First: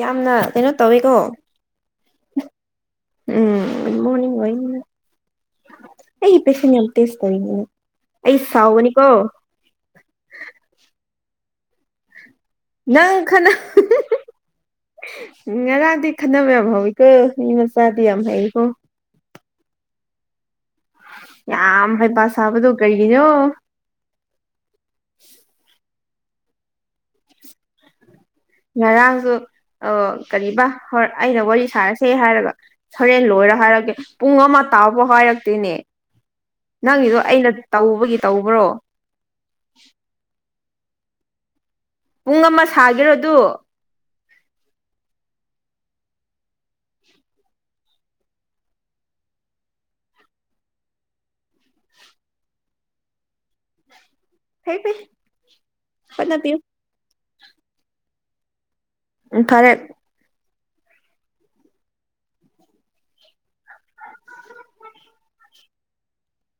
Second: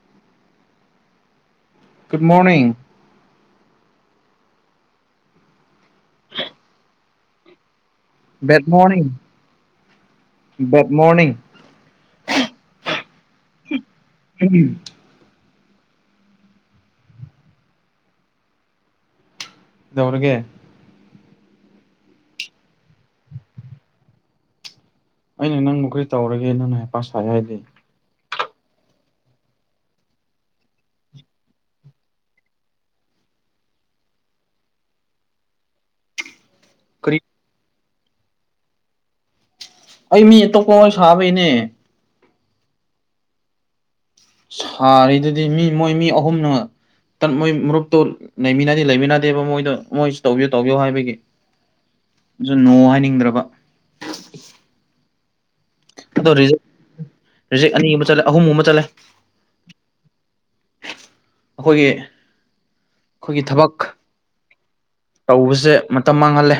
ꯌꯥꯝꯅ ꯀꯩꯅꯣ ꯇꯧꯋꯤꯀꯣ good morning um good morning ꯑꯣꯏꯅꯤ ꯅꯪ ꯑꯩꯒꯤ ꯄꯦꯁꯦꯟ ꯌꯥꯝ ꯇꯦꯁ ꯇꯧꯔꯤꯅꯤ ꯅꯪ ꯚꯦꯗ ꯃꯣꯔꯅꯤꯡ ꯚꯦꯗ ꯃꯣꯔꯅꯤꯡ ꯅꯪ ꯈꯠꯅꯥ ꯉꯔꯥꯡꯗꯤ ꯈꯠꯅꯕ ꯌꯥꯝ ꯍꯧꯋꯤꯀꯣ ꯃꯤ ꯃꯆꯥꯗꯤ ꯌꯥꯝ ꯍꯩꯀꯣ ꯀꯩꯗꯧꯔꯒꯦ ꯌꯥꯝ ꯍꯩꯄꯥ ꯁꯥꯕꯗꯣ ꯀꯩꯒꯤꯅꯣ ꯑꯩꯅ ꯅꯪꯕꯨ ꯀꯔꯤ ꯇꯧꯔꯒꯦ ꯅꯪꯅ ꯍꯩ ꯄ ꯁꯥꯏ ꯍꯥꯏꯗꯤ ꯉꯔꯥꯡꯁꯨ ꯑꯣ ꯀꯔꯤꯕ ꯍꯣꯏ ꯑꯩꯅ ꯋꯥꯔꯤ ꯁꯥꯔꯁꯦ ꯍꯥꯏꯔꯒ ꯍꯣꯔꯦꯟ ꯂꯣꯏꯔ ꯍꯥꯏꯔꯛꯀꯦ ꯄꯨꯡ ꯑꯃ ꯇꯥꯐꯥꯎ ꯍꯥꯏꯔꯛꯇꯦꯅꯦ ꯅꯪꯒꯤꯗꯣ ꯀꯔꯤ ꯑꯩꯅ ꯇꯧꯕꯒꯤ ꯇꯧꯕ꯭ꯔꯣ ꯑꯩ ꯃꯤ ꯑꯇꯣꯞꯄ ꯋꯥꯔꯤ ꯁꯥꯟꯅꯕꯩꯅꯦ ꯄꯨꯡ ꯑꯃ ꯁꯥꯒꯦꯔꯣ ꯑꯗꯨ ꯁꯥꯔꯤꯗꯨꯗꯤ ꯃꯤ ꯃꯣꯏ ꯃꯤ ꯑꯍꯨꯝꯅ ꯇꯛ ꯃꯣꯏ ꯃꯔꯨꯞꯇꯨ ꯂꯩꯃꯤꯟꯅꯗꯤ ꯂꯩꯃꯤꯟꯅꯗꯦꯕ ꯃꯣꯏꯗꯣ ꯃꯣꯏꯁꯨ ꯇꯧꯕꯤꯌꯨ ꯇꯧꯕꯤꯌꯨ ꯍꯥꯏꯕꯒꯤ ꯑꯩꯁꯨ ꯅꯣ ꯍꯥꯏꯅꯤꯡꯗ꯭ꯔꯕ ꯐꯩ ꯐꯩ ꯑꯗꯣ ꯍꯣꯠꯅꯕꯤꯌꯨ ꯔꯤꯖꯦꯛ ꯔꯤꯖꯦꯛ ꯑꯅꯤ ꯑꯃ ꯆꯠꯂꯦ ꯑꯍꯨꯝ ꯑꯃ ꯆꯠꯂꯦ ꯎꯝ ꯐꯔꯦ ꯑꯩꯈꯣꯏꯒꯤ ꯑꯩꯈꯣꯏꯒꯤ ꯊꯕꯛ ꯇꯧꯕꯁꯦ ꯃꯇꯝ ꯃꯥꯡꯍꯜꯂꯦ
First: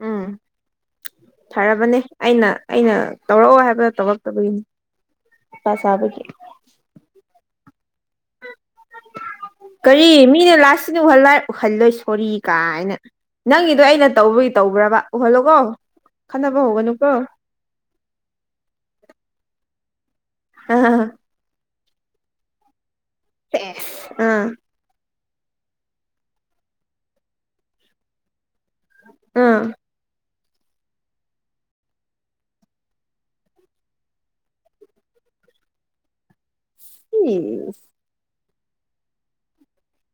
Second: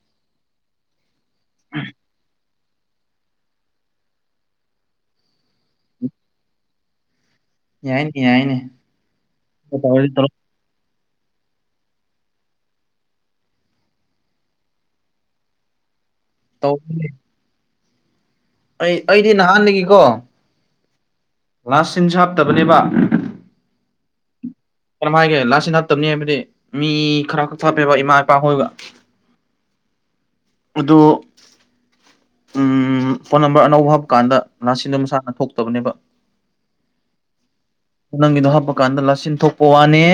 ꯎꯝ ꯐꯔꯕꯅꯦ ꯑꯩꯅ ꯑꯩꯅ ꯇꯧꯔꯛꯑꯣ ꯍꯥꯏꯕꯗ ꯇꯧꯔꯛꯇꯕꯒꯤꯅꯤ ꯍꯩꯄꯥ ꯁꯥꯕꯒꯤ ꯌꯥꯏꯅꯦ ꯌꯥꯏꯅꯦ ꯀꯔꯤ ꯃꯤꯅ [unintelligible] ꯎꯍꯜꯂ ꯎꯍꯜꯂꯣꯏ ꯁꯣꯔꯤ ꯀꯥꯏꯅ ꯅꯪꯒꯤꯗꯣ ꯑꯩꯅ ꯇꯧꯕꯒꯤ ꯇꯧꯕ꯭ꯔꯕ ꯎꯍꯜꯂꯣꯀꯣ ꯈꯟꯅꯕ ꯍꯧꯒꯅꯨꯀꯣ ꯑꯩ ꯑꯩꯗꯤ ꯅꯍꯥꯟꯗꯒꯤꯀꯣ [unintelligible] ꯂꯥꯁ ꯁꯤꯟ ꯍꯥꯞꯇꯕꯅꯦꯕ ꯕꯦꯁꯇ ꯑꯥ ꯀꯔꯝ ꯍꯥꯏꯒꯦ ꯂꯥꯁꯇ ꯍꯥꯞꯇꯕꯅꯤ ꯍꯥꯏꯕꯗꯤ ꯃꯤ ꯈꯔ ꯈꯛ ꯊꯝꯃꯦꯕ ꯏꯃꯥ ꯏꯄꯥ ꯍꯣꯏꯒ ꯑꯥ ꯑꯗꯣ ꯎꯝ ꯐꯣꯟ ꯅꯝꯕꯔ ꯑꯅꯧꯕ ꯍꯥꯞꯄꯀꯥꯟꯗ [unintelligible] ꯃꯁꯥꯅ ꯊꯣꯛꯇꯕꯅꯦꯕ [unintelligible] ꯅꯪꯒꯤꯗꯣ ꯍꯥꯞꯄ ꯀꯥꯟꯗ ꯂꯥꯁꯤꯟ ꯊꯣꯛꯄ ꯋꯥꯅꯦ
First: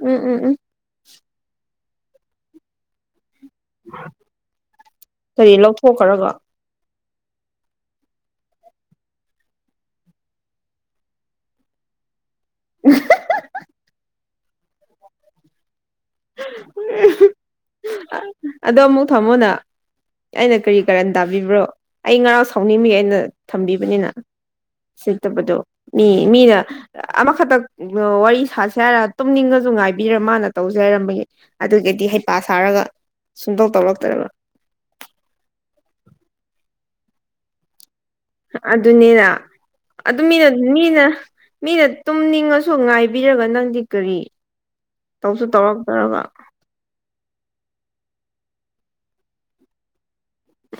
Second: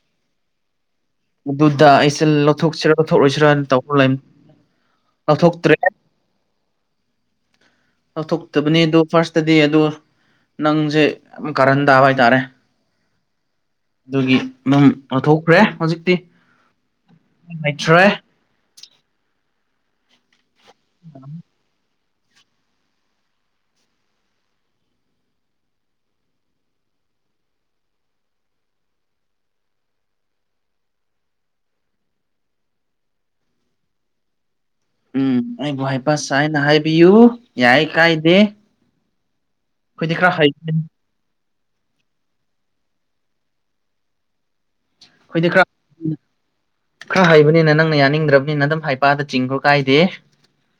ꯎꯝ ꯎꯝ ꯎꯝ ꯑꯗꯨꯗ ꯑꯩꯁꯦ ꯂꯧꯊꯣꯛꯁꯤꯔꯥ ꯂꯧꯊꯣꯛꯂꯣꯏꯁꯤꯔꯥꯅ ꯇꯧꯈ꯭ꯔ ꯂꯩ ꯀꯔꯤ ꯂꯧꯊꯣꯛꯇ꯭ꯔꯦ ꯂꯧꯊꯣꯛꯈ꯭ꯔꯒ ꯂꯧꯊꯣꯛꯇꯕꯅꯤ ꯑꯗꯨ ꯐꯥꯔꯁꯇꯗꯤ ꯑꯗꯨ ꯅꯪꯁꯦ ꯀꯥꯔꯟ ꯇꯥꯕ ꯍꯥꯏꯇꯥꯔꯦ [unintelligible] ꯑꯗꯨꯒꯤ ꯑꯗꯨꯝ ꯂꯧꯊꯣꯛꯈ꯭ꯔꯦ ꯍꯧꯖꯤꯛꯇꯤ [unintelligible] [unintelligible] ꯑꯗꯣ ꯑꯃꯨꯛ ꯊꯥꯃꯣꯅ ꯑꯩꯅ ꯀꯔꯤ ꯀꯔꯟ ꯇꯥꯕꯤꯕ꯭ꯔꯣ ꯑꯩ ꯉꯔꯥꯡ ꯁꯥꯎꯅꯤꯡꯕꯒꯤ ꯑꯩꯅ ꯊꯝꯕꯤꯕꯅꯤꯅ ꯁꯤꯠꯇꯕꯗꯣ ꯃꯤ ꯃꯤꯅ ꯑꯃꯈꯛꯇꯛ ꯋꯥꯔꯤ ꯁꯥꯁꯦ ꯍꯥꯏꯔ ꯇꯨꯝꯅꯤꯡꯉꯁꯨ ꯉꯥꯏꯕꯤꯔ ꯃꯥꯅ ꯇꯧꯁꯦ ꯍꯥꯏꯔꯝꯕꯒꯤ ꯑꯗꯨꯒꯤꯗꯤ ꯍꯩꯄꯥ ꯁꯥꯔꯒ ꯁꯨꯡꯇꯧ ꯇꯧꯔꯛꯇꯕ ꯎꯝ ꯑꯩꯕꯨ ꯍꯥꯏꯄꯥ ꯁ ꯍꯥꯏꯅ ꯍꯥꯏꯕꯤꯌꯨ ꯌꯥꯏ ꯀꯥꯏꯗꯦ ꯑꯗꯨꯅꯤꯅ ꯑꯩꯈꯣꯏꯗꯤ ꯑꯗꯨ ꯈꯔ ꯃꯤꯅ ꯍꯩ ꯃꯤꯅ ꯃꯤꯅ ꯇꯨꯝꯅꯤꯡꯉꯁꯨ ꯉꯥꯏꯕꯤꯔꯒ ꯅꯪꯗꯤ ꯀꯔꯤ ꯇꯧꯁꯨ ꯑꯩꯈꯣꯏꯗꯤ ꯈꯔ ꯇꯧꯔꯛꯇ꯭ꯔꯒ ꯈꯔ ꯍꯩꯕꯅꯤꯅ ꯅꯪꯅ ꯌꯥꯅꯤꯡꯗ꯭ꯔꯕꯅꯤꯅ ꯑꯗꯨꯝ ꯍꯥꯏꯄꯥꯗ ꯆꯤꯡꯈ꯭ꯔꯣ ꯀꯥꯏꯗꯦ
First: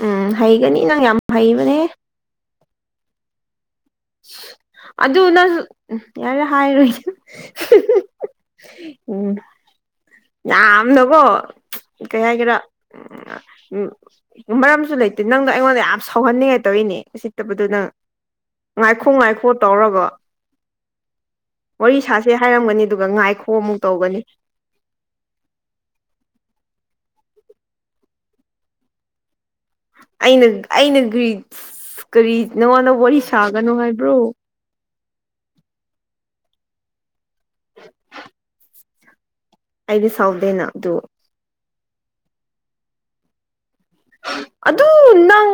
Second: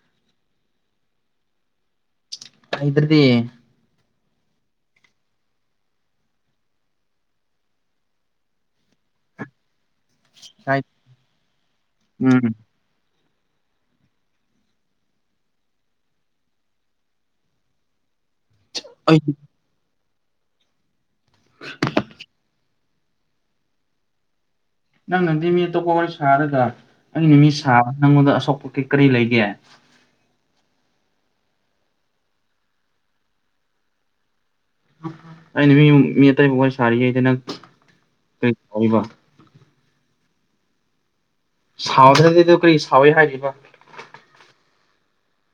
ꯎꯝ ꯍꯩꯒꯅꯤ ꯅꯪ ꯌꯥꯝ ꯍꯩꯕꯅꯦ [unintelligible] ꯑꯗꯨꯅ ꯅꯪ ꯌꯥꯔꯦ ꯍꯥꯏꯔꯣꯏ [unintelligible] ꯌꯥꯝꯅꯀꯣ ꯀꯩ ꯎꯝ ꯍꯥꯏꯒꯦꯔꯥ ꯎꯝ ꯃꯔꯝꯁꯨ ꯂꯩꯇꯦ ꯅꯪꯗꯣ ꯑꯩꯉꯣꯟꯗ ꯌꯥꯝ ꯁꯥꯎꯍꯟꯅꯤꯡꯉꯥꯏ ꯇꯧꯔꯤꯅꯦ ꯎꯁꯤꯠꯇꯕꯗꯨꯣ ꯅꯪ ꯉꯥꯏꯈꯣ ꯑꯩ ꯉꯥꯏꯈꯣ ꯇꯧꯔꯒ ꯋꯥꯔꯤ ꯁꯥꯥꯁꯦ ꯍꯥꯏꯔꯝꯒꯅꯤ ꯑꯗꯨꯒ ꯉꯥꯏꯈꯣ ꯑꯃꯨꯛ ꯇꯧꯒꯅꯤ ꯅꯪꯅꯗꯤ ꯃꯤ ꯑꯇꯣꯞꯄ ꯋꯥꯔꯤ ꯁꯥꯔꯒ ꯑꯩꯅ ꯃꯤ ꯁꯥꯕ ꯅꯪꯉꯣꯟꯗ ꯑꯁꯣꯛꯄ ꯀꯩ ꯀꯔꯤ ꯂꯩꯒꯦ ꯑꯩꯅ ꯑꯩꯅ ꯀꯔꯤ ꯀꯔꯤ ꯅꯉꯣꯟꯗ ꯋꯥꯔꯤ ꯁꯥꯒꯅꯣ ꯍꯥꯏꯕ꯭ꯔꯣ ꯑꯩꯅ ꯃꯤ ꯃꯤ ꯑꯇꯩ ꯋꯥꯔꯤ ꯁꯥꯔꯤꯉꯩꯗ ꯅꯪ ꯀꯔꯤ ꯐꯥꯎꯕꯔꯥ ꯑꯩꯗꯤ ꯁꯥꯎꯗꯦꯅ ꯑꯗꯨ ꯁꯥꯎꯗꯔꯗꯤ [unintelligible] ꯀꯔꯤ ꯁꯥꯎꯋꯏ ꯍꯥꯏꯕꯤꯕ ꯑꯗꯨ ꯅꯪ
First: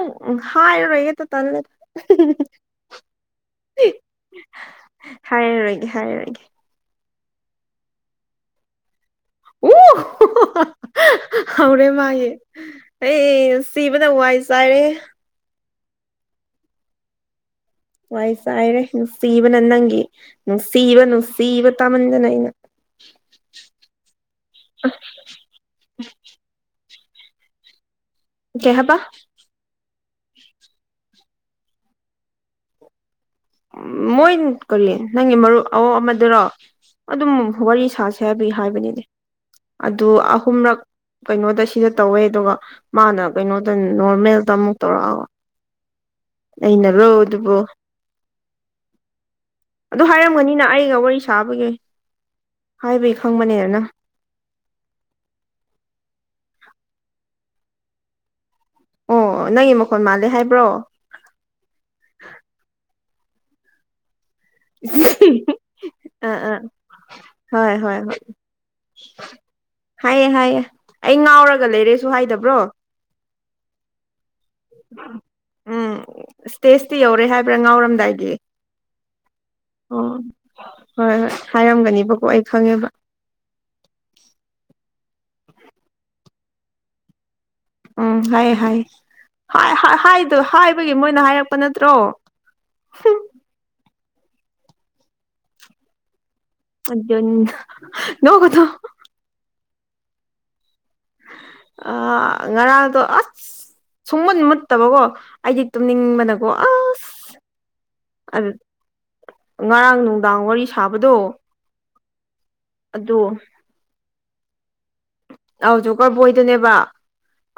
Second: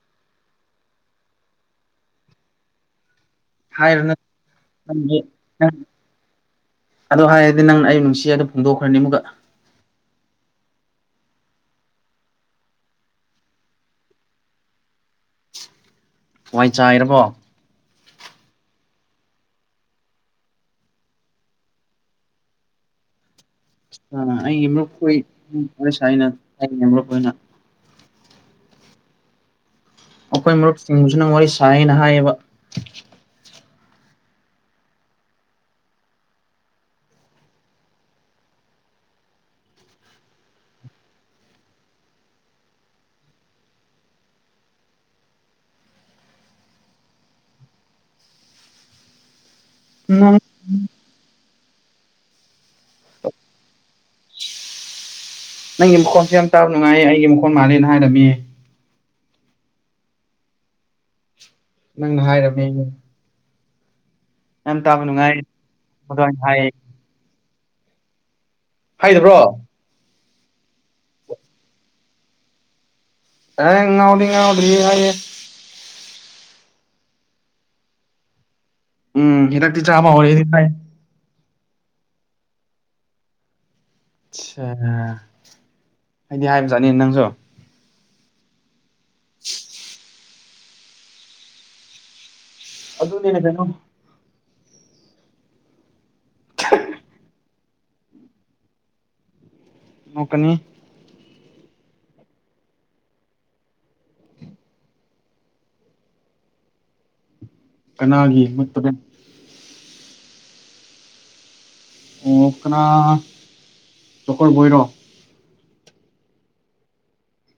ꯍꯥꯏꯔꯔꯣꯏꯒꯦꯇ ꯇꯜꯂꯦ ꯍꯥꯏꯌꯨ ꯍꯥꯏꯔꯔꯣꯏꯒꯦ [unintelligible] ꯍꯥꯏꯔꯔꯣꯏꯒꯦ ꯑꯗꯣ ꯍꯥꯏꯔꯗꯤ ꯅꯪꯅ ꯑꯩ ꯅꯨꯡꯁꯤ ꯍꯥꯏꯅ ꯐꯣꯡꯗꯣꯛꯈ꯭ꯔꯅꯤ ꯑꯃꯨꯛꯀꯥ ꯑꯣ [unintelligible] ꯍꯧꯔꯦ ꯃꯥꯒꯤ ꯑꯩ ꯅꯨꯡꯁꯤꯕꯅꯥ ꯋꯥꯏ ꯆꯥꯏꯔꯦ ꯋꯥꯏ ꯆꯥꯏꯔꯕꯣ ꯋꯥꯏ ꯆꯥꯏꯔꯦ ꯅꯨꯡꯁꯤꯕꯅ ꯅꯪꯒꯤ ꯅꯨꯡꯁꯤꯕ ꯅꯨꯡꯁꯤꯕ ꯇꯥꯃꯟꯗꯅ ꯑꯩꯅ ꯑꯩ ꯑꯩꯦꯝꯛꯣꯏꯁ [unintelligible] ꯑꯩꯅ ꯑꯩꯦꯝꯛꯅ [unintelligible] ꯀꯩ ꯍꯥꯏꯕꯥ ꯑꯩꯈꯣꯏ ꯃꯔꯨꯞꯁꯤꯡꯕꯨꯁꯨꯅ ꯅꯪ ꯋꯥꯔꯤ ꯁꯥꯏꯅ ꯍꯥꯏꯌꯦꯕ ꯎꯝ ꯃꯣꯏ ꯀꯔꯤ ꯅꯪꯒꯤ ꯃꯔꯨꯞ ꯑꯋ ꯑꯃꯗꯔꯣ ꯑꯗꯨꯝ ꯋꯥꯔꯤ ꯁꯥꯁꯦ ꯍꯥꯏꯕꯒꯤ ꯍꯥꯏꯕꯅꯤꯅꯦ ꯑꯗꯨ ꯑꯍꯨꯝꯔꯛ ꯀꯩꯅꯣꯗ ꯁꯤꯗ ꯇꯧꯋꯦ ꯑꯗꯨꯒ ꯃꯥꯅ ꯀꯩꯅꯣꯗ ꯅꯣꯔꯃꯦꯜꯗ ꯑꯃꯨꯛ ꯇꯧꯔꯛꯑꯕ ꯑꯩꯅꯔꯣ ꯑꯗꯨꯕꯨ ꯑꯗꯨ ꯍꯥꯏꯔꯝꯒꯅꯤꯅ ꯑꯩꯒ ꯋꯥꯔꯤ ꯁꯥꯕꯒꯤ ꯍꯥꯏꯕꯒꯤ ꯈꯪꯕꯅꯦ ꯅꯪ ꯅꯪꯒꯤ ꯃꯈꯣꯟꯁꯦ ꯌꯥꯝ ꯇꯥꯕ ꯅꯨꯡꯉꯥꯏꯌꯦ ꯑꯩꯒꯤ ꯃꯈꯣꯟꯜ ꯃꯥꯜꯂꯦꯅ ꯍꯥꯏꯔꯝꯃꯤ ꯑꯣ ꯅꯪꯒꯤ ꯃꯈꯣꯟ ꯃꯥꯜꯂꯦ ꯍꯥꯏꯕ꯭ꯔꯣ ꯅꯪꯅ ꯍꯥꯏꯔꯝꯃ‌ꯦꯌ‌ꯦ ꯌꯥꯝ ꯇꯥꯕ ꯅꯨꯡꯉꯥꯏ ꯑꯥ ꯑꯗꯨꯃꯥꯏ ꯑꯥ ꯍꯥꯏ ꯍꯣꯏ ꯍꯣꯏ ꯍꫭꯏ ꯍꯥꯏꯗꯕ꯭ꯔꯣ ꯍꯥꯏꯌꯦ ꯍꯥꯏꯌꯦꯦ ꯑꯩ ꯉꯥꯎꯔꯒ ꯂꯩꯔꯦꯁꯨ ꯍꯥꯏꯗꯕ꯭ꯔꯣ ꯑꯦ ꯉꯥꯎꯗꯤ ꯉꯥꯎꯗ꯭ꯔꯤ ꯍꯥꯏꯌ‌ꯦ ꯎꯝ ꯏꯁ꯭ꯇꯦꯖꯇꯤ ꯌꯧꯔꯦ ꯍꯥꯏꯕ꯭ꯔꯥ ꯉꯥꯎꯔꯝꯗꯥꯏꯒꯤ ꯎꯝ ꯍꯇꯥꯛꯇꯤ ꯇꯆꯕ ꯑꯣ ꯑꯃ [unintelligible] ꯍꯔꯥꯏ [unintelligible] ꯍꯣꯏ ꯍꯣꯏ ꯍꯥꯏꯔꯝꯒꯅꯦꯕꯀꯣ ꯑꯩ ꯈꯪꯉꯦꯕ ꯑꯆꯥ ꯍꯥꯏꯗꯤ ꯍꯥꯏꯕꯖꯥꯠꯅꯤ ꯅꯪꯁꯨ ꯎꯝ ꯍꯥꯏ ꯍꯥꯏ ꯍꯥꯏꯗ ꯍꯥꯏꯕꯒꯤ ꯃꯣꯏꯅ ꯍꯥꯏꯔꯛꯄ ꯅꯠꯇ꯭ꯔꯣ ꯑꯗꯨꯅ ꯍ‌ꯦꯟꯅꯥ ꯉꯝ ꯃꯗꯟ [unintelligible] ꯅꯣ ꯀꯊ [unintelligible] ꯅꫭꯛꯀꯅꯤ ꯑꯥ ꯉꯔꯥꯡꯗꫭ ꯑꯁ ꯁꯨꯡ ꯃꯨꯠ ꯃꯨꯠꯇꯕꯀꯣ ꯑꯩꯗꯤ ꯇꯨꯝꯅꯤꯡꯕꯅꯀꯣ ꯑꯥꯁ ꯀꯅꯥꯒꯤ ꯃꯨꯠꯄꯅꯦ ꯉꯔꯥꯡ ꯅꯨꯡꯗꯥꯡ ꯋꯥꯔꯤ ꯁꯥꯕꯗꯨ ꯑꯣ ꯀꯅꯥ ꯖꫭꯀꯔ ꯕꫭꯏꯔꫭ ꯑꯧ ꯖꫭꯀꯔ ꯕꯣꯏꯗꯅꯦꯕ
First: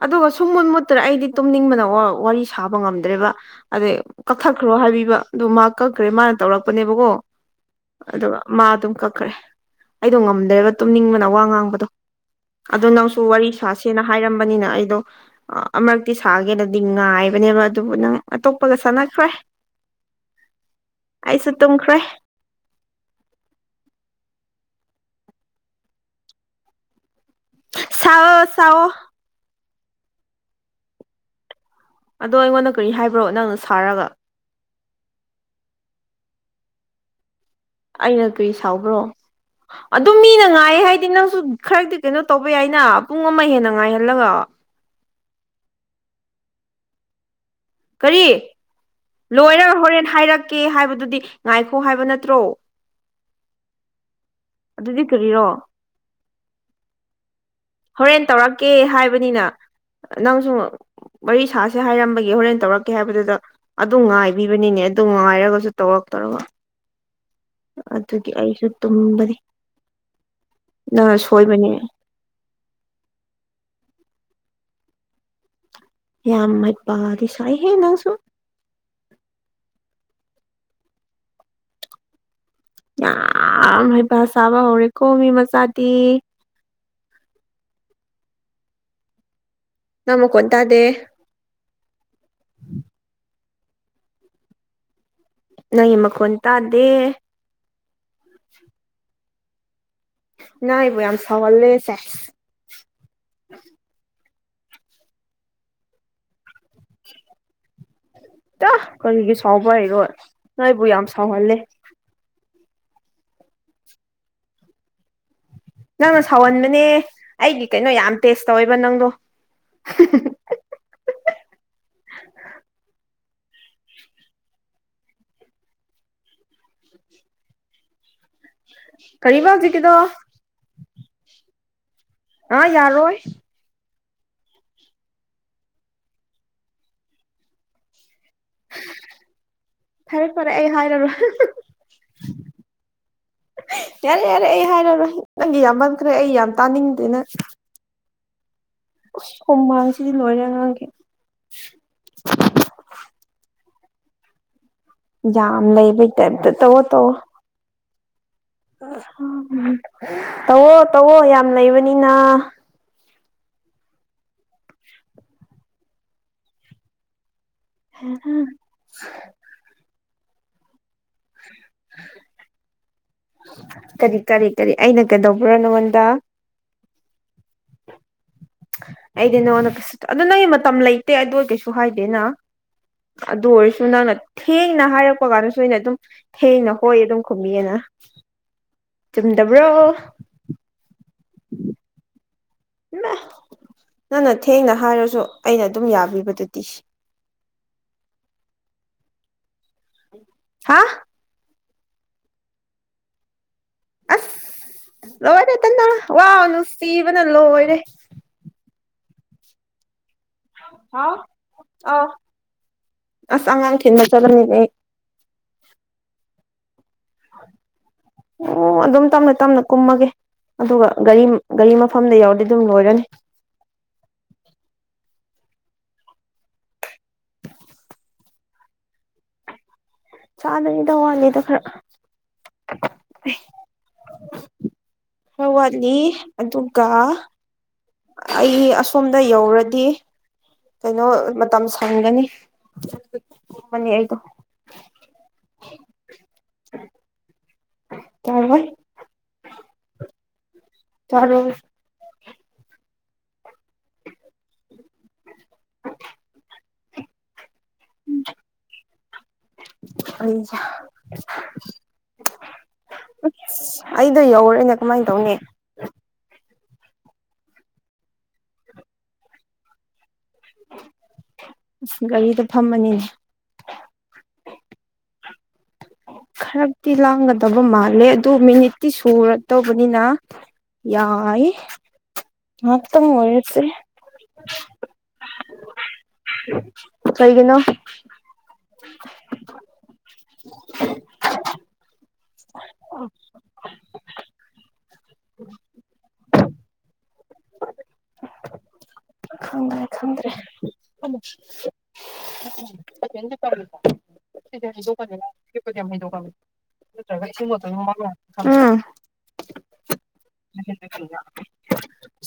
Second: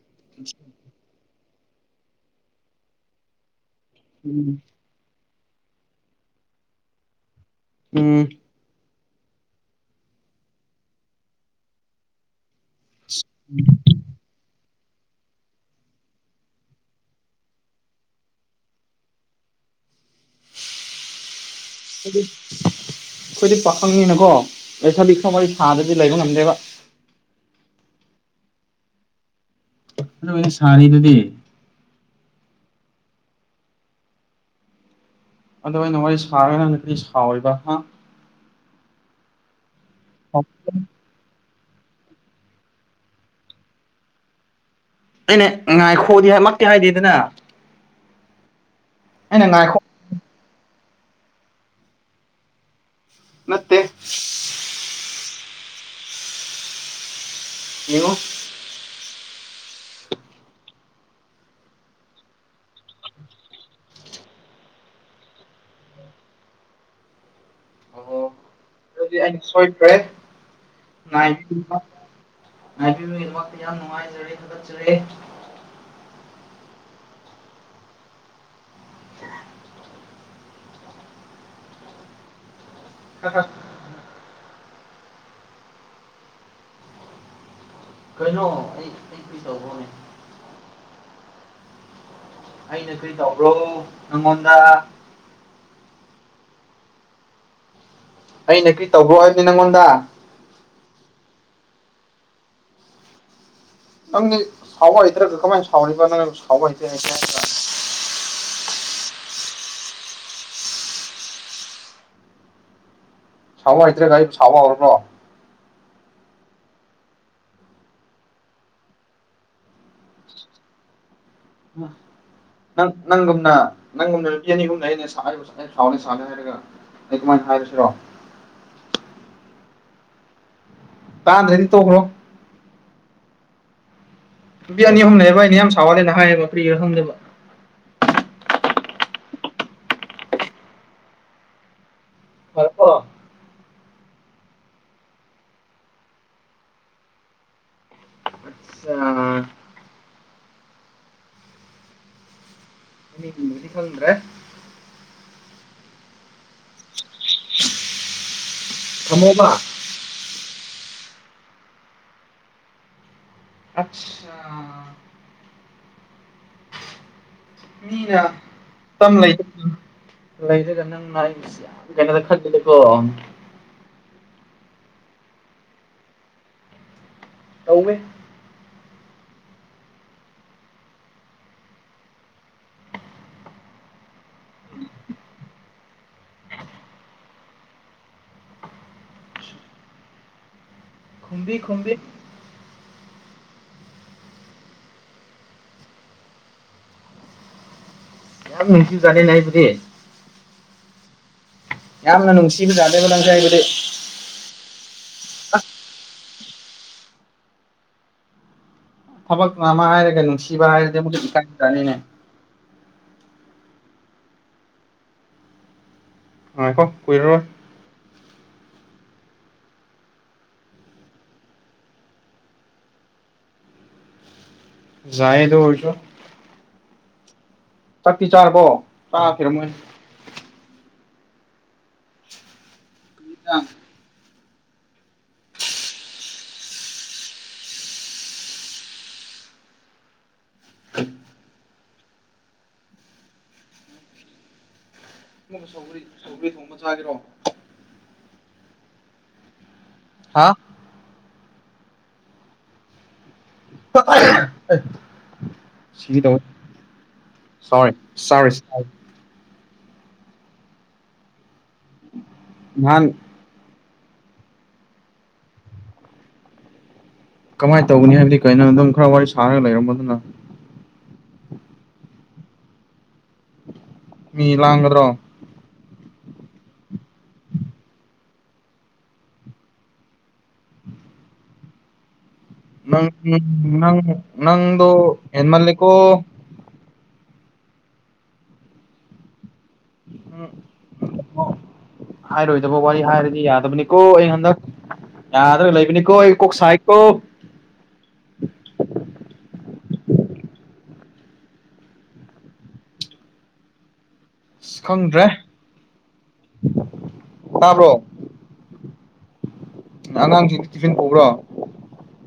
ꯑꯗꯨꯒ ꯁꯨꯡ ꯃꯨꯠ ꯃꯨꯠ ꯇ꯭ꯔ‌ꯦ ꯑꯩꯗꯤ ꯇꯨꯝꯅꯤꯡꯕꯅ ꯋꯥ ꯋꯥꯔꯤ ꯁꯥꯕ ꯉꯝꯗ꯭ꯔꯦꯕ ꯑꯗꯩ ꯎꯝ ꯀꯛꯊꯠꯈ꯭ꯔꯣ ꯍꯥꯏꯕꯤꯕ ꯑꯗꯨ ꯃꯥ ꯀꯛꯈ꯭ꯔꯦ ꯃꯥꯟꯅ ꯇꯧꯔꯛꯄꯅꯦꯕꯀꯣ ꯎꯝ ꯑꯗꯨꯒ ꯃꯥ ꯑꯗꯨꯝ ꯀꯛꯈ꯭ꯔꯦ ꯑꯩꯗꯣ ꯉꯝꯗ‌ꯦꯕꯥ ꯇꯨꯝꯅꯤꯡꯕꯅ ꯋꯥ ꯉꯥꯡꯕꯗꯣ ꯑꯗꯨ ꯅꯪꯁꯨ ꯋꯔꯤ ꯁꯥꯁ‌ꯦꯅꯥ ꯍꯥꯏꯔꯝꯕꯅꯤꯅꯥ ꯑꯩꯗꯨ ꯑꯥ ꯑꯃꯨꯔꯛꯇꯤ ꯁꯥꯒꯦꯅꯗꯤ ꯉꯥꯏꯕꯅꯦꯕ ꯑꯗꯨꯕꯨ ꯅꯪ ꯑꯇꯣꯞꯄꯒ ꯁꯥꯟꯅꯈ꯭ꯔꯦ [inaudible] ꯑꯩꯁꯨ ꯇꯨꯝꯈ꯭ꯔꯦ ꯑꯩꯈꯣꯏꯗꯤ ꯑꯩꯈꯣꯏꯗꯤ ꯄꯥꯈꯪꯅꯤꯅꯀꯣ ꯂꯩꯁꯥꯕꯤ ꯈꯔꯥ ꯂꯩꯕ ꯉꯝꯗꯦꯕ ꯁꯥꯎꯑꯣ ꯁꯥꯎꯑꯣ ꯄꯨꯂꯞ ꯑꯣꯏꯅ ꯁꯥꯔꯤꯗꯨꯗꯤ ꯑꯥꯗꯣ ꯑꯩꯉꯣꯟꯗ ꯀ꯭ꯔꯤ ꯍꯥꯏꯕ꯭ꯔꯣ ꯅꯪꯅ ꯁꯥꯔꯒ ꯑꯗꯣ ꯑꯩꯅ ꯋꯥꯔꯤ ꯁꯥꯔꯒ ꯅꯪꯅ ꯀꯔꯤ ꯁꯥꯎꯔꯤꯕ ꯍꯥ ꯑꯩꯅ ꯀ꯭ꯔꯤ ꯁꯥꯎꯕ꯭ꯔꯣ ꯑꯗꯨꯝ ꯃꯤꯅ ꯉꯥꯏꯌꯦ ꯍꯥꯏꯗꯤ ꯅꯪꯁꯨ__ ꯈ꯭ꯔꯥꯇꯤ ꯀꯩꯅꯣ ꯇꯧꯕ ꯌꯥꯏꯅ ꯄꯨꯡ ꯑꯃ ꯍꯦꯟꯅ ꯉꯥꯏꯍꯜꯂꯒ ꯑꯩꯅ ꯉꯥꯏꯈꯣꯗꯤ ꯍꯥꯏ ꯃꯛꯇꯤ ꯍꯥꯏꯗꯦꯗꯅ ꯀꯔꯤ ꯑꯩꯅ ꯂꯣꯏꯔꯒ ꯉꯥꯏꯈꯣ ꯍꯣꯔꯦꯟ ꯍꯥꯏꯔꯛꯀꯦ ꯍꯥꯏꯕꯗꯨꯗꯤ ꯉꯥꯏꯈꯣ ꯍꯥꯏꯕ ꯅꯠꯇ꯭ꯔꯣ ꯫ ꯅꯠꯇꯦ ꯑꯗꯨꯗꯤ ꯀꯔꯤꯔꯣ ꯌꯦꯡꯉꯨ ꯍꯧꯔꯦꯟ ꯇꯧꯔꯛꯀꯦ ꯍꯥꯏꯕꯅꯤꯅ ꯅꯪꯁꯨ ꯋꯥꯔꯤ ꯁꯥꯥꯁꯦ ꯍꯥꯏꯔꯝꯕꯒꯤ ꯍꯣꯔꯦꯟ ꯇꯧꯔꯛꯀꯦ ꯍꯥꯏꯕꯗꯨꯗ ꯑꯗꯨ ꯉꯥꯏꯕꯤꯕꯅꯤꯅꯦ ꯑꯗꯨꯝ ꯉꯥꯏꯔꯒꯁꯨ ꯇꯧꯔꯛꯇ꯭ꯔꯥꯒ [inaudible] ꯑꯣ ꯑꯗꯨꯗꯤ ꯇꯨꯝꯕꯅꯤ ꯑꯩꯅ ꯁꯣꯏꯈ꯭ꯔꯦ ꯅꯪꯅ ꯁꯣꯏꯕꯅꯦ ꯉꯥꯏꯕꯤꯕꯥ__ ꯉꯥꯏꯕꯤꯕꯒꯤꯗꯃꯛꯇ ꯌꯥꯝ ꯅꯨꯡꯉꯥꯏꯖꯔꯦ ꯊꯥꯒꯠꯆꯔꯦ ꯌꯥꯝ ꯍꯩꯄꯥꯗꯤꯁꯥꯏ ꯍꯦ ꯅꯪꯁꯨ [unintelligible] ꯌꯥꯝ ꯍꯩꯄꯥ ꯁꯥꯕ ꯍꯧꯔꯦꯀꯣ ꯃꯤ ꯃꯆꯥꯗꯤ ꯀꯩꯅꯣ ꯑꯩ ꯑꯩ ꯀ꯭ꯔꯤ ꯇꯩꯕ꯭ꯔꯣꯅꯦ ꯅꯪ ꯃꯈꯣꯟ ꯇꯥꯗꯦ ꯑꯩꯅ ꯀ꯭ꯔꯤ ꯇꯧꯕ꯭ꯔꯣ ꯅꯪꯉꯣꯟꯗ ꯅꯪꯒꯤ ꯃꯈꯣꯟ ꯇꯥꯗꯦ ꯑꯩꯅ ꯀ꯭ꯔꯤ ꯇꯧꯕ꯭‍‌ꯔꯣ ꯍꯥꯏꯕꯅꯤ ꯅꯪꯉꯣꯟꯗ ꯅꯥ ꯑꯩꯕꯨ ꯌꯥꯝ ꯁꯥꯎꯍꯜꯂꯦ ꯁꯦꯁ ꯅꯪꯅꯤ ꯁꯥꯎꯕ ꯍꯩꯇ꯭ꯔꯒ ꯀꯃꯥꯏ ꯁꯥꯎꯔꯤꯕ ꯅꯪ ꯁꯥꯎꯕ ꯍꯩꯇꯦ ꯍꯩꯇꯦ ꯍꯥꯏꯔꯒ ꯇꯥ ꯀꯔꯤꯒꯤ ꯁꯥꯎꯕ ꯍꯩꯔꯣꯏ ꯅꯪ ꯑꯩꯕꯨ ꯌꯥꯝ ꯁꯥꯎꯍꯜꯂꯦ ꯁꯥꯎꯕꯥ ꯍꯩꯇ꯭ꯔꯥꯒ ꯑꯩꯕꯨ ꯁꯥꯎꯕ ꯍꯧꯔꯕ꯭ꯔꯣ ꯅꯪꯅ ꯁꯥꯎꯍꯟꯕꯅꯦ ꯑꯩꯒꯤ ꯀꯩꯅꯣ ꯌꯥꯝ ꯇꯦꯁ ꯇꯧꯋꯦꯕ ꯅꯪꯗꯣ ꯍꯩꯃ ꯅꯪ ꯅꯪꯒꯨꯝꯅ ꯅꯪꯒꯨꯝꯅ ꯅꯨꯄꯤ ꯑꯅꯤ ꯑꯍꯨꯝ ꯂꯩꯌꯦꯅꯦ ꯁꯥꯎ ꯑꯩꯕꯨ ꯁꯥꯎ __ ꯁꯥꯎꯅꯤ ꯁꯥꯎꯅꯤ ꯍꯥꯏꯔꯒ ꯑꯩ ꯀꯃꯥꯏꯟ ꯊꯥꯖꯁꯤꯔꯣ ꯀꯩꯔꯤꯕ ꯍꯧꯖꯤꯛꯀꯤꯗꯣ ꯇꯥꯟꯗ꯭ꯔꯗꯤ ꯇꯣꯛꯈ꯭ꯔꯣ ꯥꯑꯥ ꯌꯥꯔꯣꯏ ꯅꯨꯄꯤ ꯑꯅꯤ ꯑꯍꯨꯝ ꯂꯩꯌꯦꯕ ꯑꯩꯅ ꯌꯥꯝ ꯁꯥꯎꯍꯜꯂꯦꯅ ꯍꯥꯏꯌꯦꯕ ꯀ꯭ꯔꯤꯒꯤꯔꯥ ꯈꯪꯗꯦꯕ ꯐꯔꯦ ꯐꯔꯦ ꯑꯩ ꯍꯥꯏꯔꯔꯣꯏ ꯐꯔꯥ ꯀꯣ ꯌꯥꯔꯦ ꯌꯥꯔꯦ ꯑꯩ ꯍꯥꯏꯔꯔꯣꯏ ꯅꯪꯒꯤ ꯌꯥꯝꯃꯟꯈ꯭ꯔꯦ ꯑꯩ ꯌꯥꯝ ꯇꯥꯅꯤꯡꯗꯦꯅ ꯑꯠꯁꯥ ꯎꯁ ꯍꯨꯝ ꯃꯥꯡꯁꯤꯗꯤ ꯂꯣꯏꯔꯦ ꯑꯉꯥꯡꯒꯤ ꯑꯩꯗꯤ ꯈꯪꯗ꯭ꯔꯦ ꯌꯥꯝ ꯂꯩꯕꯩ ꯇꯥꯏꯞꯇ ꯇꯧꯋꯣ ꯇꯧꯋꯣ ꯊꯝꯃꯣꯕ ꯇꯧꯋꯣ ꯇꯧꯋꯣ ꯌꯥꯝ ꯂꯩꯕꯅꯤꯅ ꯑꯁꯁꯥ ꯃꯤꯅ ꯇꯝ ꯂꯩꯇꯕꯒꯤ ꯂꯩꯔꯒ ꯅꯪꯅ ꯑꯩ__ ꯑꯁ ꯌꯥꯝ ꯀꯩꯅꯣꯗ ꯈꯛꯇꯗꯀꯣ ꯀꯔꯤ ꯀꯔꯤ ꯀꯔꯤ ꯑꯩꯅ ꯀꯩꯗꯧꯕ꯭ꯔꯥ ꯅꯉꯣꯟꯗ ꯇꯧꯋ‌ꯦ ꯑꯩꯗꯤ ꯅꯉꯣꯟꯗ ꯄꯩ ꯑꯗꯨ ꯅꯪꯒꯤ ꯃꯇꯝ ꯂꯩꯇꯦ ꯑꯗꯨ ꯑꯩ ꯀꯩꯁꯨ ꯍꯥꯏꯗꯦꯅ ꯫ ꯑꯗꯨ ꯑꯣꯏꯔꯁꯨ ꯅꯪꯅ ꯊꯦꯡꯅ ꯍꯥꯏꯔꯛꯄ ꯀꯥꯟꯗꯁꯨ ꯑꯩꯅ ꯑꯗꯨꯝ ꯊ‌ꯦꯡꯅ ꯍꯣꯏ ꯑꯗꯨꯝ ꯈꯨꯝꯕꯤꯌ‌ꯦꯅ ꯆꯨꯝꯗꯕ꯭ꯔꯣ? ꯈꯨꯝꯕꯤ ꯈꯨꯝꯕꯤ ꯃꯥ ꯅꯪꯅ ꯊꯦꯡꯅ ꯍꯥꯏꯔꯁꯨ ꯑꯩꯅ ꯑꯗꯨꯝ ꯌꯥꯕꯤꯕꯗꯨꯗꯤ ꯫ ꯌꯥꯝ ꯅꯨꯡꯁꯤ ꯖꯥꯠꯅꯤꯅ ꯑꯩꯕꯨꯗꯤ ꯫ ꯍꯥ ꯌꯥꯝꯅ ꯅꯨꯡꯁꯤꯕ ꯖꯥꯠꯅ‌ꯣꯕ ꯅꯪꯁ‌‌ꯦ ꯑꯩꯕꯨꯗꯤ ꯫ ꯑꯁ ꯂꯣꯏꯔꯦꯇꯅ ꯋꯥꯎ ꯅꯨꯡꯁꯤꯕꯅ ꯂꯣꯏꯔꯦ ꯫ ꯊꯕꯛꯅ ꯑꯃ ꯍꯥꯏꯔꯒ ꯅꯨꯡꯁꯤ ꯍꯥꯎ ꯑ‌ꯣ ꯑꯁ ꯑꯉꯥꯡ ꯊꯤꯟꯕ ꯆꯠꯂꯅꯤ ꯉꯩ ꯫ ꯉꯥꯏꯈꯣ ꯀꯨꯏꯔꯔ‌ꯣꯏ ꯫ ꯎ ꯑꯗꯨꯝ ꯇꯝꯅ ꯇꯝꯅ ꯀꯨꯝꯃꯒꯦ ꯫ ꯑꯗꯨꯒ ꯒꯥꯔꯤ ꯒꯥꯔꯤ ꯃꯐꯝꯗ ꯌꯥꯎꯔꯗꯤ ꯑꯗꯨꯝ ꯂꯣꯏꯔꯅꯤ ꯫ ꯖꯥꯏꯗ ꯑꯗꯨ ꯑꯣꯏꯔꯁꯨ ꯫ ꯆꯥꯛꯇꯤ ꯆꯥꯔꯕꯣ ꯆꯥꯈꯤꯔꯝꯃꯣꯏ ꯫ ꯆꯥꯗ꯭ꯔꯤꯗ ꯋꯥꯠꯂꯤꯗ ꯈꯔ ꯫ [unintelligible] ꯈꯔ ꯋꯥꯠꯂꯤ ꯑꯗꯨꯒ ꯑꯩ ꯑꯁꯣꯝꯗ ꯌꯧꯔꯗꯤ ꯀꯩꯅꯣ ꯃꯇꯝ ꯁꯪꯒꯅꯤ [unintelligible] ꯕꯅꯤ ꯑꯩꯗꯣ ꯫ ꯑꯃꯨꯛꯀ ꯁꯧꯒ꯭ꯔꯤ ꯁꯧꯒ꯭ꯔꯤ ꯊꯣꯡꯕ ꯆꯥꯒ‌ꯦꯔꯣ? ꯆꯥꯔ‌ꯣꯏ ꯍꯥ ꯇꯔ‌ꯣꯏ ꯑ‌ꯦ ꯁꯤꯒ‌ꯦ ꯇꯧꯋ‌ꯦ ꯫ ꯁ‌ꯣꯔꯤ ꯁꯣꯔꯤ [inaudible] ꯅꯍꯥꯟ ꯑꯁ ꯑꯩꯗꯣ ꯌꯧꯔꯦꯅꯦ ꯀꯃꯥꯏꯅ ꯇꯧꯅꯤ? ꯀꯃꯥꯏꯅ ꯇꯧꯒꯅꯤ ꯍꯥꯏꯕꯗꯤ ꯀꯩꯅꯣ ꯑꯗꯨꯝ ꯈꯔ ꯋꯥꯔꯤ ꯁꯥꯔꯒ ꯂꯩꯔꯝꯃ‌ꯣꯗꯅ ꯫ ꯑꯁ ꯒꯥꯔꯤꯗ ꯐꯝꯃꯅꯤꯅꯦ ꯫ ꯃꯤ ꯂꯥꯡꯒꯗ꯭ꯔꯣ? ꯈꯔꯛꯇꯤ ꯂꯥꯡꯒꯗꯕ ꯃꯥꯜꯂꯦ ꯑꯗꯨ ꯃꯤꯅꯤꯠꯇꯤ ꯁꯨꯔꯗꯧꯕꯅꯤꯅ ꯌꯥꯏ ꯅꯪ ꯉꯥꯏꯍꯥꯛꯇꯪ ꯅꯪ ꯑꯣꯏꯔꯁꯦ ꯅꯪ ꯅꯪꯗꯨ ꯍ‌ꯦꯟꯃꯟꯂ‌ꯦꯀꯣ ꯫ ꯀꯩꯒꯤꯅꯣ? ꯎꯝ [inaudible] ꯍꯥꯏꯔꯣꯏꯗꯕ ꯋꯥꯔꯤ ꯍꯥꯏꯔꯗꯤ ꯌꯥꯗꯕꯅꯤꯀꯣ ꯑꯩ ꯍꯟꯗꯛ ꯌꯥꯗ꯭ꯔꯒ ꯂꯩꯕꯅꯤꯀꯣ ꯑꯩ ꯀꯣꯛ ꯁꯥꯏꯀ‌ꯣ ꯫ ꯑꯣ ꯈꯪꯗ꯭ꯔꯦ ꯈꯪꯗ꯭ꯔꯦ [unintelligible] ꯑꯁ ꯈꯪꯗ꯭ꯔꯦ ꯇꯥꯕ꯭ꯔꯣ [unintelligible] [unintelligible] [unintelligible] ꯎꯝ ꯎꯝ ꯑꯉꯥꯡꯁꯤꯡꯗꯤ ꯇꯨꯏꯁꯟ ꯇꯧꯕ꯭ꯔꯣ?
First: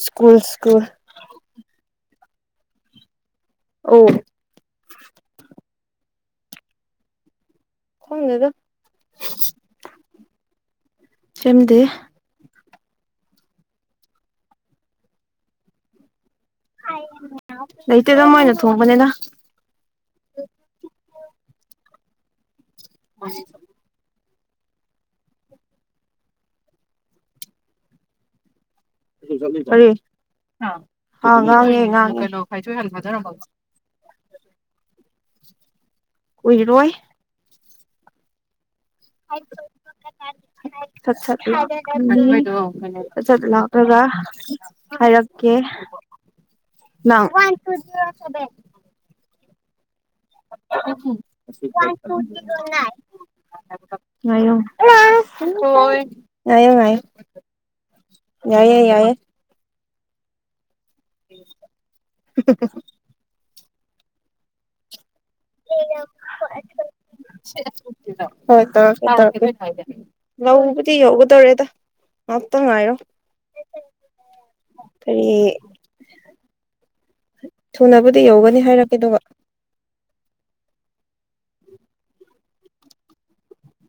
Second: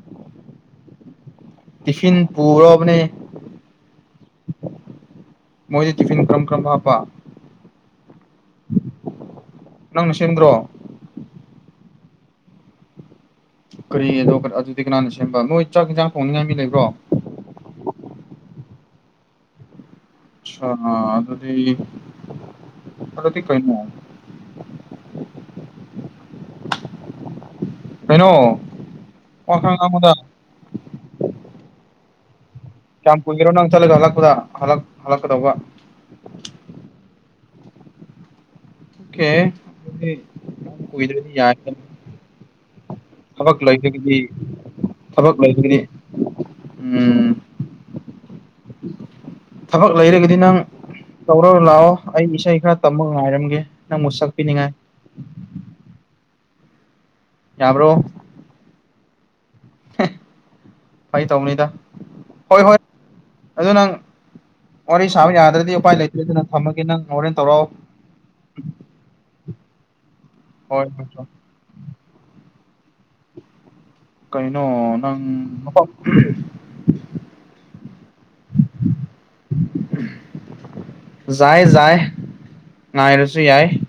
School school. ꯇꯤꯐꯤꯟ ꯄꯨꯕ꯭ꯔꯣꯕꯅꯦ꯫ ꯑꯣ꯫ ꯃꯣꯏꯗꯤ ꯇꯤꯐꯤꯟ ꯀ꯭ꯔꯝ-ꯀ꯭ꯔꯝꯕ ꯍꯥꯥꯞꯄ꯫ ꯈꯪꯗꯦꯗ ꯅꯪꯅ ꯁꯦꯝꯗ꯭ꯔꯣ ꯁꯦꯝꯗꯦ꯫ ꯀꯔꯤ ꯑꯗꯣ ꯑꯗꯨꯗꯤ ꯀꯅꯥꯅ ꯁꯦꯝꯕ ꯅꯣꯏ ꯆꯥꯛ ꯏꯟꯖꯥꯡ ꯊꯣꯡꯅꯤꯡꯉꯥꯏ ꯃꯤ ꯂꯩꯕ꯭ꯔꯣ꯫ ꯂꯩꯇꯦꯗ ꯃꯣꯏꯅ ꯊꯣꯡꯕꯅꯦꯗ꯫ ꯑꯠꯁꯥ ꯑꯗꯨꯗꯤ ꯑꯗꯨꯗꯤ ꯀꯩꯅꯣ꯫ ꯀꯩꯅꯣ꯫ [unintelligible] ꯋꯥꯈꯜ ꯀꯔꯤ ꯉꯥꯡꯕꯗ ꯍꯥ ꯉꯥꯡꯉꯦ-ꯉꯥꯡꯉꯦ꯫ ꯀꯌꯥꯝ ꯀꯨꯏꯒꯦꯔꯣ ꯅꯪ ꯆꯠꯂꯒ ꯍꯜꯂꯛꯄꯗ ꯍꯜꯂꯛ ꯍꯜꯂꯛꯀꯗꯧꯕ꯫ ꯀꯨꯏꯔꯔꯣꯏ꯫ ꯑꯣꯀꯦ ꯑꯗꯨꯗꯤ ꯌꯥꯝ [unintelligible] ꯀꯨꯏꯗ꯭ꯔꯗꯤ ꯁꯠ-ꯁꯠ ꯌꯥꯏ ꯊꯕꯛ ꯂꯥꯛꯂꯒ ꯂꯩꯔꯒꯗꯤ ꯊꯕꯛ ꯍꯥꯏꯔꯛꯀꯦ ꯂꯩꯔꯒꯗꯤ ꯅꯪ꯫ ꯎꯝ [unintelligible] ꯊꯕꯛ ꯂꯩꯔꯒꯗꯤ ꯅꯪ ꯇꯧꯔꯒ ꯂꯥꯛꯑꯣ ꯑꯩ ꯏꯁꯩ ꯈꯔ ꯇꯝꯕ ꯉꯥꯏꯔꯝꯒꯦ ꯅꯪꯕꯨ ꯁꯛꯄꯤꯅꯤꯡꯉꯥꯏ ꯍꯣꯏ ꯂꯣꯏꯔꯦ ꯉꯥꯏꯌꯨ ꯉꯥꯏꯌꯨ꯫ ꯌꯥꯕ꯭ꯔꯣ꯫ ꯌꯥꯏꯌꯦ ꯌꯥꯏꯌꯦ꯫ [unintelligible] ꯐꯥꯒꯤꯇꯧꯅꯤꯗ ꯍꯣꯏ ꯍꯣꯏ ꯑꯗꯨ ꯅꯪ ꯋꯥꯔꯤ ꯁꯥꯕ ꯌ ꯗ꯭ꯔꯥꯗꯤ ꯎꯄꯥꯏ ꯂꯩꯇ꯭ꯔꯦꯗꯅ ꯊꯝꯃꯒꯦ ꯅꯪ ꯍꯣꯔꯦꯟ ꯇꯧꯔꯛꯑꯣ꯫ ꯍꯣꯏ ꯇꯧꯔꯛꯀꯦ ꯇꯧꯔꯛꯀꯦ ꯍꯣꯏ ꯌꯧꯕꯨꯗꯤ ꯍꯣꯏ ꯌꯧꯒꯗꯧꯔꯦꯗ ꯉꯥꯛꯇꯪ ꯉꯥꯏꯔꯣ꯫ ꯀꯩꯔꯤꯅꯣ ꯅꯪ ꯀꯔꯤ [unintelligible] ꯊꯨꯅꯕꯨꯗꯤ ꯌꯧꯒꯅꯤ ꯍꯥꯏꯔꯛꯀꯦ ꯑꯗꯨꯒ꯫ ꯖꯥꯏ ꯖꯥꯏ ꯉꯥꯏꯔꯁꯨ ꯌꯥꯏ꯫